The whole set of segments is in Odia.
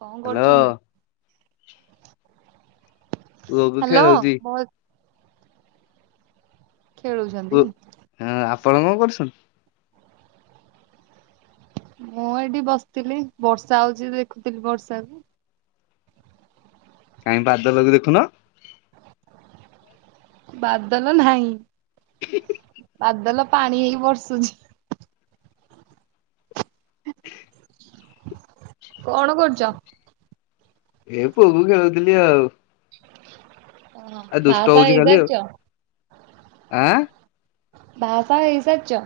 କଣ ହ୍ୟାଲୋ କରୁଛନ୍ତି? ପୁଅକୁ ହ୍ୟାଲୋ ଖେଳଉଚି। ବଲ୍ ଖେଳୁଛନ୍ତି। ପୁଅ ହଁ ଆପଣ କଣ କରୁଛନ୍ତି? ମୁଁ ଏଇଠି ବସିଥିଲି ବର୍ଷା ହଉଛି ଦେଖୁଥିଲି ବର୍ଷା କୁ। କାଇଁ ବାଦଲ କୁ ଦେଖୁନ। ବାଦଲ ନାହିଁ। [unintelligible] ବାଦଲ ପାଣି ହେଇକି ବର୍ଷୁଛି। ହ କଣ କରୁଛ? ଏ ପୁଅକୁ ଖେଳଉଥିଲି ଆଉ। ଆଉ ଦୁଷ୍ଟ ବାହା ଫାହା ହଉଛି ଖାଲି ଆଉ ହେଇସାରିଚ? ଆଁ ବାହା ଫାହା ହେଇସାରିଛ?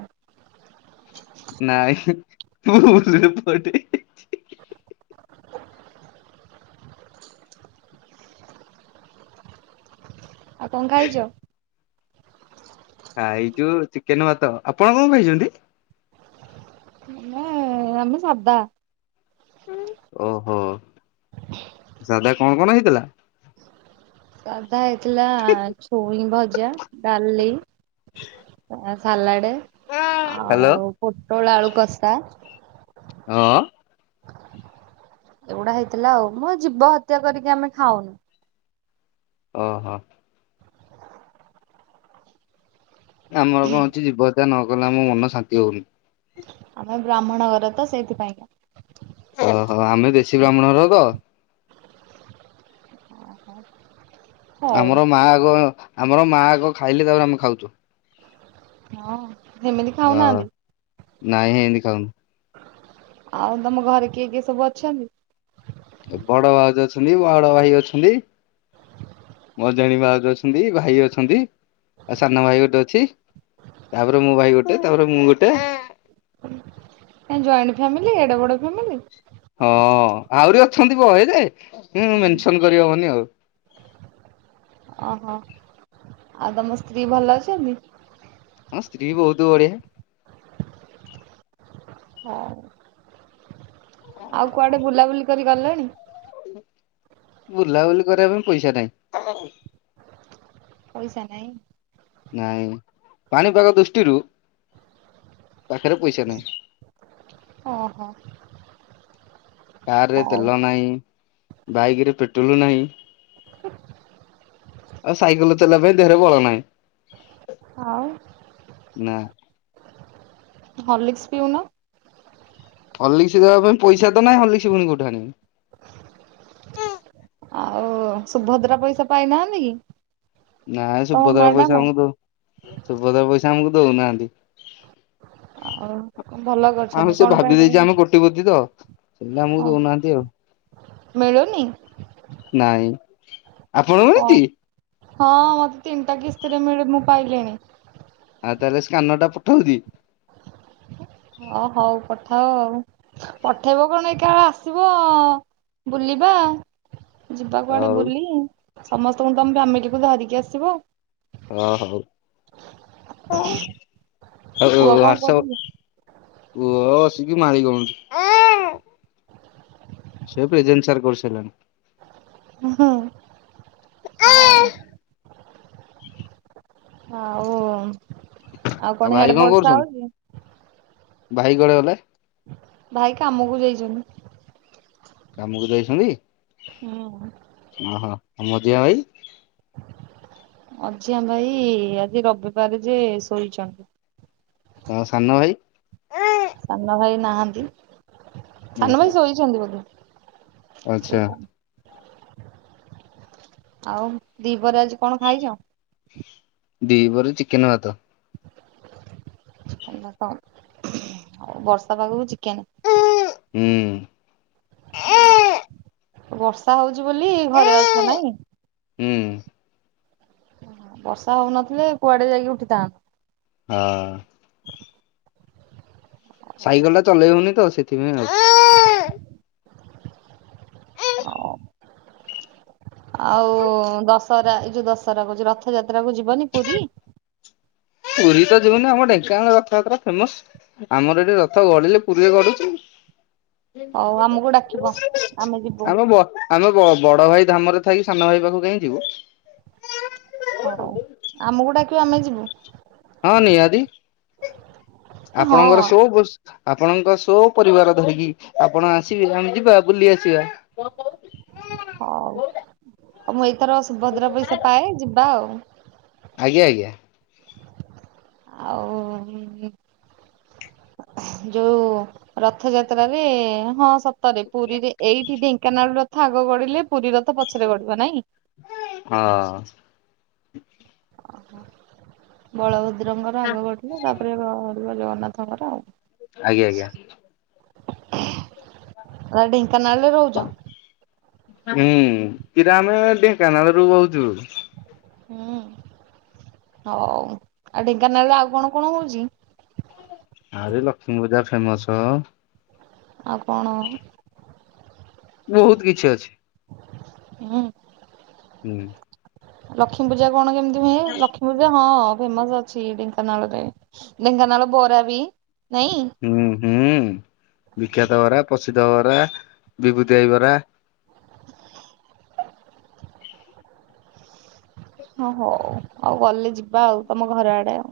ନାଇଁ ଭୁଲ୍ ରେ ପୁଅଟେ ଆଉ କଣ ଖାଇଚ? ଖାଇଛୁ ଚିକେନ ଭାତ। ଆପଣ କଣ ଖାଇଛନ୍ତି? ମୁଁ ଆମେ ସାଧା। ଓହୋ। ସାଧା କଣ କଣ ହେଇଥିଲା? ସାଧା ହେଇଥିଲା ଛୁଇଁ ଭଜା ଡାଲି ତା ସଲାଡେ ହ୍ୟାଲୋ ଆଉ ପୋଟୋଳ ଆଳୁ କଷା ହଁ ଏଗୁଡା ହେଇଥିଲା ଆଉ ମୋ ଜୀବ ହତ୍ୟା କରିକି ଆମେ ଖାଉନୁ। ଓହୋ। ଆମର କଣ ଅଛି ଜୀବ ହତ୍ୟା ନ କଲେ ଆମ ମନ ଶାନ୍ତି ହଉନି। ଆମେ ବ୍ରାହ୍ମଣ ଘରେ ତ ସେଇଥିପାଇଁକା। ଓହୋ ଆମେ ଦେଶୀ ବ୍ରାହ୍ମଣଘର ତ। ହଁ ଆମର ମାଆ ଆଗ ଆମର ମାଆ ଆଗ ଖାଇଲେ ତାପରେ ଆମେ ଖାଉଛୁ ହଁ ସେମିତି ଅ ନାଇଁ ଖାଉନାହାନ୍ତି ଏମିତି ଖାଉନୁ ଆଉ ତମ ଘରେ କିଏ କିଏ ସବୁ ଅଛନ୍ତି? ବଡ ଭାଉଜ ଅଛନ୍ତି ବଡ ଭାଇ ଅଛନ୍ତି। ମଝିଆଣୀ ଭାଉଜ ଅଛନ୍ତି ଭାଇ ଅଛନ୍ତି ଆଉ ସାନ ଭାଇ ଗୋଟେ ଅଛି। ତାପରେ ମୋ ଭାଇ ଗୋଟେ ତାପରେ ମୁଁ ଗୋଟେ। ଜଏଣ୍ଟ ଫ୍ୟାମିଲି ଏଡେ ବଡ଼ ଫ୍ୟାମିଲି? ହଁ ଆହୁରି ଅଛନ୍ତି ବହେ ଯେ ମେନସନ କରିହବନି ଆଉ। ଓହୋ। ଆଉ ତମ ସ୍ତ୍ରୀ ଭଲ ଅଛନ୍ତି? ହଁ ସ୍ତ୍ରୀ ବି ବହୁତ ବଢିଆ। ହଁ। ଆଉ କୁଆଡେ ବୁଲାବୁଲି କରି ଗଲେଣି? ବୁଲାବୁଲି କରିବା ପାଇଁ ପଇସା ନାହିଁ। ପଇସା ନାଇ? ନାଇଁ, ପାଣିପାଗ ଦୃଷ୍ଟିରୁ ପାଖରେ ପଇସା ନାହିଁ। ଓହୋ। କାରରେ ହଉ ତେଲ ନାହିଁ ବାଇକ ରେ ପେଟ୍ରୋଲ ନାହିଁ ଆଉ ସାଇକେଲ ଚଲେଇିବା ପାଇଁ ଦେହରେ ବଳ ନାହିଁ। ଆଉ ନା ହର୍ଲିକ୍ସ ପିଉନ। ହର୍ଲିକ୍ସ୍ ଦେବା ପାଇଁ ପଇସାତ ନାହିଁ ହର୍ଲିକ୍ସ ପୁଣି କଉଠୁ ଆଣିବି। ଆଉ ସୁଭଦ୍ରା ପଇସା ପାଇନାହାନ୍ତି କି? ନାଇ ତମ ସୁଭଦ୍ରା ପଇସା ମ୍ୟାଡାମ? ଆମକୁ ଦଉ ସୁଭଦ୍ରା ପଇସା ଆମକୁ ଦଉନାହାନ୍ତି। ଆଉ ଭଲ କରିଛନ୍ତି ଆଉ ସେ କଣ ପାଇଁ ଭାବି ଦେଇେଇଛି ଦେଲେନି? ଆମେ କୋଟିପତିତ ସେ ଆମକୁ ହଁ ଦଉନାହାନ୍ତି ଆଉ। ମିଳୁନି? ନାଇଁ, ଆପଣଙ୍କୁ ହଁ ମିଳିଛି? ହଁ ମତେ ତିନିଟା କିସ୍ତିରେ ମିଳେ ମୁଁ ପାଇଲିଣି। ଆଉ ତାହେଲେ ସ୍କାନର ଟା ପଠାଉଛିି? ହ ହଉ ପଠାଅ ଆଉ। ପଠେଇବ କଣ ଅପେକ୍ଷା ଆସିବ, ବୁଲିବା। ଯିବା କୁଆଡେ ହଉ ବୁଲି ସମସ୍ତଙ୍କୁ ତମ ଫ୍ୟାମିଲକୁ ଧରିକି ଆସିବ। ଅ ହଉ। ଏହା ପୁଅ ଯଉଁ କଣ ୱାଟ୍ସପ କରୁଛି? ପୁଅ ଆସିକି ମାରି ଦେଉଛି। ସେ ପ୍ରେଜେନ୍ ସାର୍ କରି ସାରିଲାଣି। ହୁଁ ହ ହଉ। ଆଉ ହୁଁ ଆଉ ଭାଇ କଣ କରୁଛନ, ଭାଇ କୁଆଡେ ଗଲେ? ଭାଇ କାମକୁ ଯାଇଛନ୍ତି। କାମକୁ ଯାଇଛନ୍ତି ହୁଁ। ଓହୋ, ଆଉ ମଝିଆ ଭାଇ? ମଝିଆ ଭାଇ ଆଜି ରବିବାର ଯେ ଶୋଇଛନ୍ତି। ତୁମ ସାନ ଭାଇ? ସାନ ଭାଇ ନାହାନ୍ତି, ହୁଁ ସାନ ହୁଁ ଭାଇ ଶୋଇଛନ୍ତି ବୋଧେ। ଆଚ୍ଛା ସୋଇଛନ୍, ଆଉ ଦିପରେ ଆଜି କ'ଣ ଖାଇଛ? ଦି ପହରେ ଚିକେନ ଭାତ। ଆଉ ବର୍ଷା ପାଗକୁ ଚିକେନ। ହୁଁ। ବର୍ଷା ହଉଛି ବୋଲି ଘରେ ଅଛ ନାଇଁ? ହୁଁ ବର୍ଷା ହଉନଥିଲେ କୁଆଡେ ଯାଇକି ଉଠିଥାନ୍ତ। ହଁ ସାଇକେଲ ଟା ନେଇ ହଉନି ତ ସେଥିପାଇଁ ଆଉ। ହଉ ଆଉ ଦଶହରା ଏଇ ଯୋଉ ଦଶହରା କହୁଛି, ରଥ ଯାତ୍ରା କୁ ଯିବନି ପୁରୀ? ପୁରୀ ତ ଯିବୁନି, ଆମ ଢେଙ୍କାନାଳ ରଥଯାତ୍ରା ଫେମସ। ଆମର ଏଠି ରଥ ଗଡିଲେ ପୁରୀରେ ଗଡୁଛି। ହଉ ଆମକୁ ଡାକିବ ଆମେ ଯିବୁ ଆମ ବଡ଼ ଆମେ ବ ବଡ ଭାଇ ଧାମରେ ଥାଇ ସାନଭାଇ ପାଖକୁ କାହିଁ ଯିବୁ। ହଉ, ଆମକୁ ଡାକିବ ଆମେ ଯିବୁ। ହଁ ନିହାତି, ହଁ ଆପଣଙ୍କର ହଉ ସହ ପ ଆପଣଙ୍କ ସହ ପରିବାର ଧରିକି ଆପଣ ଆସିବେ ଆମେ ଯିବା ବୁଲି ଆସିବା। ହଉ, ମୁଁ ଏଇଥର ସୁଭଦ୍ରା ପଇସା ପାଏ ଯିବା ଆଉ। ଆଜ୍ଞା ଆଜ୍ଞା। ଆଉ ଯୋଉ ରଥଯାତ୍ରାରେ ହଁ ସତରେ ପୁରୀରେ ଏଇଠି ଢେଙ୍କାନାଳର ରଥ ଆଗ ଗଡିଲେ। ପୁରୀ ରଥ ପଛରେ ଗଡିବ ନାଇଁ। ହଁ, ବଳଭଦ୍ରଙ୍କର ଆଗ ଗଡିବ, ତାପରେ ପ୍ରଭୁ ଜଗନ୍ନାଥଙ୍କର। ଆଜ୍ଞା ଆଜ୍ଞା। ଆ ଢେଙ୍କାନାଳରେ ରହୁଛ ହଁ ହୁଁ, ଫିର ଆମେ ଢେଙ୍କାନାଳରୁୁ ବହୁତ ଦୂର। ହୁଁ, ହଉ। ଆଉ ଢେଙ୍କାନାଳରେ ଆଉ କଣ କଣ ହଉଛି? ଆର ୟେ ଲକ୍ଷ୍ମୀ ପୂଜା ଫେମସ। ଆଉ କଣ? ବହୁତ କିଛି ଅଛି। ହୁଁ। ହୁଁ। ଲକ୍ଷ୍ମୀ ପୂଜା କଣ କେମିତି ହୁଏ ଲକ୍ଷ୍ମୀ ହଁ ଫେମସ ଅଛି ଢେଙ୍କାନାଳ ରେ ଢେଙ୍କାନାଳ ବରା ବି ନାଇଁ। ହୁଁ ହୁଁ ବିଖ୍ୟାତ ବରା ପ୍ରସିଦ୍ଧ ହବରା ବିଭୂତିଆଇବରା। ହ ହଉ ଆଉ ଗଲେ ଯିବା ଆଉ ତମ ଘର ଆଡେ ଆଉ।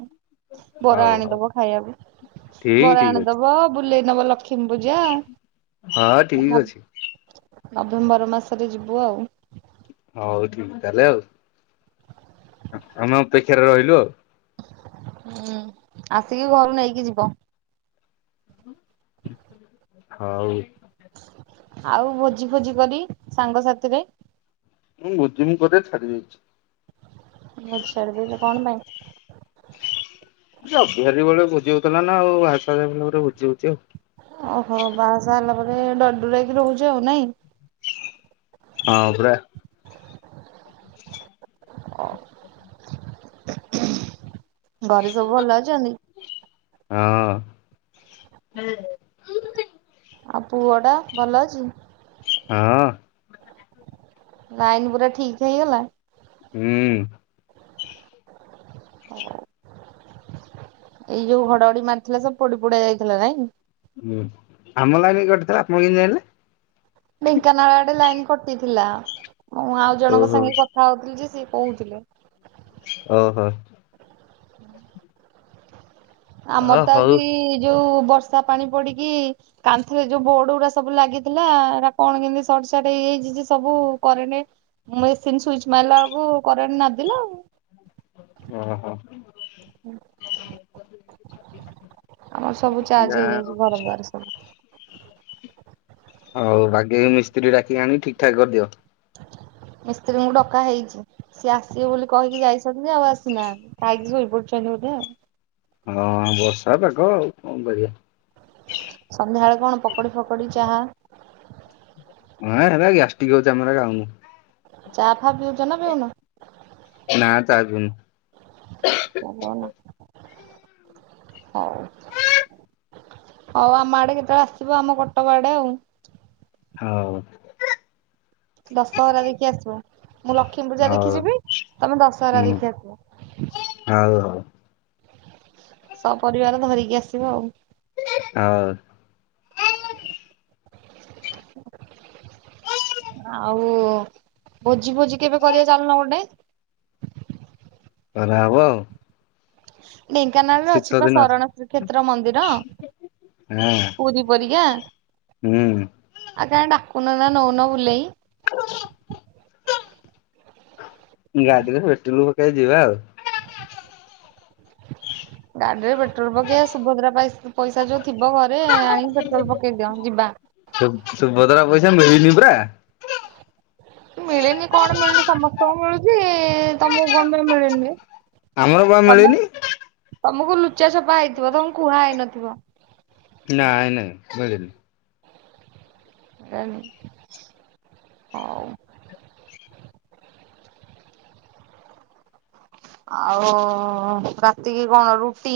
ବରା ହଉ ହଉ ଆଣିଦବ ଖାଇବାକୁ ଠିକ ବରା ଠିକ ଅଛି ଆଣିଦବ ବୁଲେଇ ନବ ଲକ୍ଷ କିମ୍ବୁଜା ହଁ ଠିକ ଅଛି ନଭେମ୍ବର ମାସରେ ଯିବୁ ଆଉ। ହଉ ଠିକ୍ ତାହେଲେ ଆଉ। ଆମେ ଅପେକ୍ଷାରେ ରହିଲୁ ଆଉ। ହୁଁ ଆସିକି ଘରୁ ନେଇକି ଯିବ। ହଉ। ଆଉ ଭୋଜି ଭୋଜି କରି ସାଙ୍ଗସାଥିରେ ମୁଁ ମୋଜିମ କରି ଛାଡି ଦେଇେଇଚି। ଆଛା ଛାଡ଼ିଦେଲ କଣ ପାଇଁ? ଅବିହାରୀ ବେଳୁ ଭୋଜି ହୋଉଥିଲା ନା ଆଉ ବାହା ଶାହା [unintelligible] ଭୋଜି ହୋଉଚି ଆଉ। ଓହୋ ବାହା ସାହା ହେଲା ପରେ ଡରଡର ହେଇକି ରହୁଚ ଆଉ ନାଇଁ। ହଁ ପରା। ହଁ ଘରେ ସବୁ ଭଲ ଅଛନ୍ତି? ହଁ। ହୁଁ। ଆଉ ପୁଅ ଟା ଭଲ ଅଛି? ହଁ। ଲାଇନ ପୁରା ଠିକ ହେଇଗଲା? ହୁଁ। ଏଇ ଯୋଉ ଘଡଘଡି ମାରଥିଲା ସବ ପୋଡି ପୁଡ଼ା ଯାଇଥିଲା ନାଇଁ? ହୁଁ ଆମ ଲାଇନ କଟି ଥିଲା ଆପଣ କେମିତି ଜାଣିଲେ? ଢେଙ୍କାନାଳ ଆଡେ ଲାଇନ କଟିଥିଲା ମୁଁ ଆଉ ଜଣଙ୍କ ଓହୋ ସାଙ୍ଗେ କଥା ହୋଉଥିଲି ଯେ ସିଏ କୋହୁଥିଲେ। ଓହୋ। ଆମର ଓ ତ ହଉ ଆଜି ଯୋଉ ବର୍ଷା ପାଣି ପଡିକି କାନ୍ଥରେ ଯୋଉ ବୋଡ ଗୁଡା ସବୁ ଲାଗିଥିଲା ଏଟା କଣ କେମିତି ସଟ ସାଟ ହେଇଯାଇଚି ଯେ ସବୁ କରେନ ମେସିନ୍ ସୁଇଚ ମାରିଲା ବେଳକୁ କରେଣ୍ଟ ନଦିଲା ଆଉ। ଓ ହୋ। ଆମର ସବୁ ଚାର୍ଜ ଯାହା ହେଇଯାଇଚି ଘର ଦ୍ୱାର ସବୁ। ଆଉ ବାଗେଇ ମିସ୍ତ୍ରୀ ଡାକି ଆଣିକି ଠିକ୍ ଠାକ୍ କରିଦିଅ। ମିସ୍ତ୍ରୀ ଙ୍କୁ ଡକା ହେଇଚି। ସିଏ ଆସିବେ ବୋଲି କହିକି ଯାଇଛନ୍ତି ଯେ ଆଉ ଆସିନାହନ୍ତି ଖାଇକି ଶୋଇ ପଡିୁଛନ୍ତି ବୋଧେ ଆଉ। ହଁ ବର୍ଷା ପାଗ ଆଉ କଣ କରିବା। ସନ୍ଧ୍ୟା ବେଳେ କଣ ପକୋଡି ଫକଡି ଚାହା ହଁ ହେଲା ଗ୍ୟାଷ୍ଟିକ୍ ହୋଉଚି ଆମ ହେରାକ ଖାଉନୁ। ଚା ଫା ପିଉଚ ନା ପିଉନ? ନା ଚା ପିଉନୁ। ଭଲ ନା, ହୋ। ହୋଉ ଆମ ଆଡେ କେତେବେଳେ ଆସିବ ଆମ କଟକ ଆଡେ ଆଉ। ହଉ। ଦଶହରା ଦେଖି ଆସିବ, ମୁଁ ଲକ୍ଷ୍ମୀ ପୂଜା ହଉ ଦେଖି ଯିବି ତମେ ଦଶହରା ଦେଖି ଆସିବ। ହଁ ହଁ। ସ ପରିବାର ଧରିକି ଆସିବ ଆଉ। ହଉ। [inaudible] ଆଉ ଭୋଜି ଫୋଜି କେବେ କରିବା ଚାଲୁନ ଗୋଟେ। କରା ହବ ଆଉ। ଢେଙ୍କାନାଳରେ ଶୀତ ଅଛି ପା ଦିନ ଶରଣ ଶ୍ରୀକ୍ଷେତ୍ର ମନ୍ଦିର। ପୁରୀ ପରିକା ହୁଁ ହୁଁ। ଆଉ କାଇଁ ଡାକୁନ ନା ନଉନ ବୁଲେଇ? [unintelligible] ଗାଡିରେ ପେଟ୍ରଲୁ ପକେଇ ଯିବା ଆଉ। [inaudible] ଗାଡିରେ ପେଟ୍ରୋଲ ପକେଇବା ସୁଭଦ୍ରା ପଇସା ଯୋଉ ଥିବ ଘରେ ଆ ପେଟ୍ରୋଲ ପକେଇ ଦିଅ ଯିବା। ସୁଭଦ୍ରା ପଇସା ମିଳିନି ପରା। [inaudible] ମିଳିନି କଣ ମିଳୁନି ସମସ୍ତଙ୍କୁ ମିଳୁଚି। ତମକୁ କଣ ପାଇଁ ମିଳିନି? ଆମର ପା ମିଳିନି। ତମକୁ ଲୁଚା ଛପା ହେଇଥିବ। ତମକୁ କୁହା ହେଇନଥିବ। ନାଇଁ ନାଇଁ ମିଳିନି। [unintelligible] ହଉ। ଆଉ ରାତିକି କଣ ରୁଟି?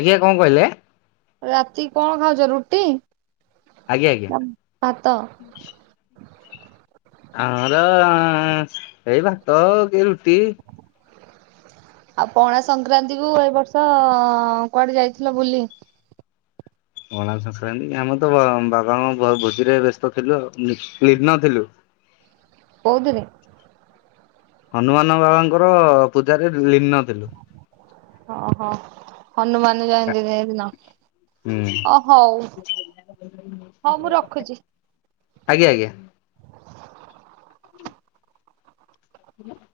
ଆଜ୍ଞା କଣ କହିଲେ? ରାତି କଣ ଖାଉଚ ରୁଟି ଆଜ୍ଞା ଆଜ୍ଞା। ନା ଭାତ? ଆମର ଏଇ ଭାତ ହଉ କି ରୁଟି। [inaudible] ଆଉ ପଣା ସଂକ୍ରାନ୍ତି କୁ ଏ ବର୍ଷ କୁଆଡେ ଯାଇଥିଲ ବୁଲି? ପଣା ସଂକ୍ରାନ୍ତି ଆମେ ତ [unintelligible] ଭୋଜିରେ ବ୍ୟସ୍ତ ଥିଲୁ ଲୀନ ଥିଲୁ। କୋଉଥିରେ? ହନୁମାନ ବାବାଙ୍କର ପୂଜାରେ ଲୀନ ଥିଲୁ। ଓହୋ। ହନୁମାନ ଜୟନ୍ତୀ ସେଇ ଦିନ। ହୁଁ ଓ ହଉ। ହଉ ମୁଁ ରଖୁଚି। ଆଜ୍ଞା ଆଜ୍ଞା। [unintelligible]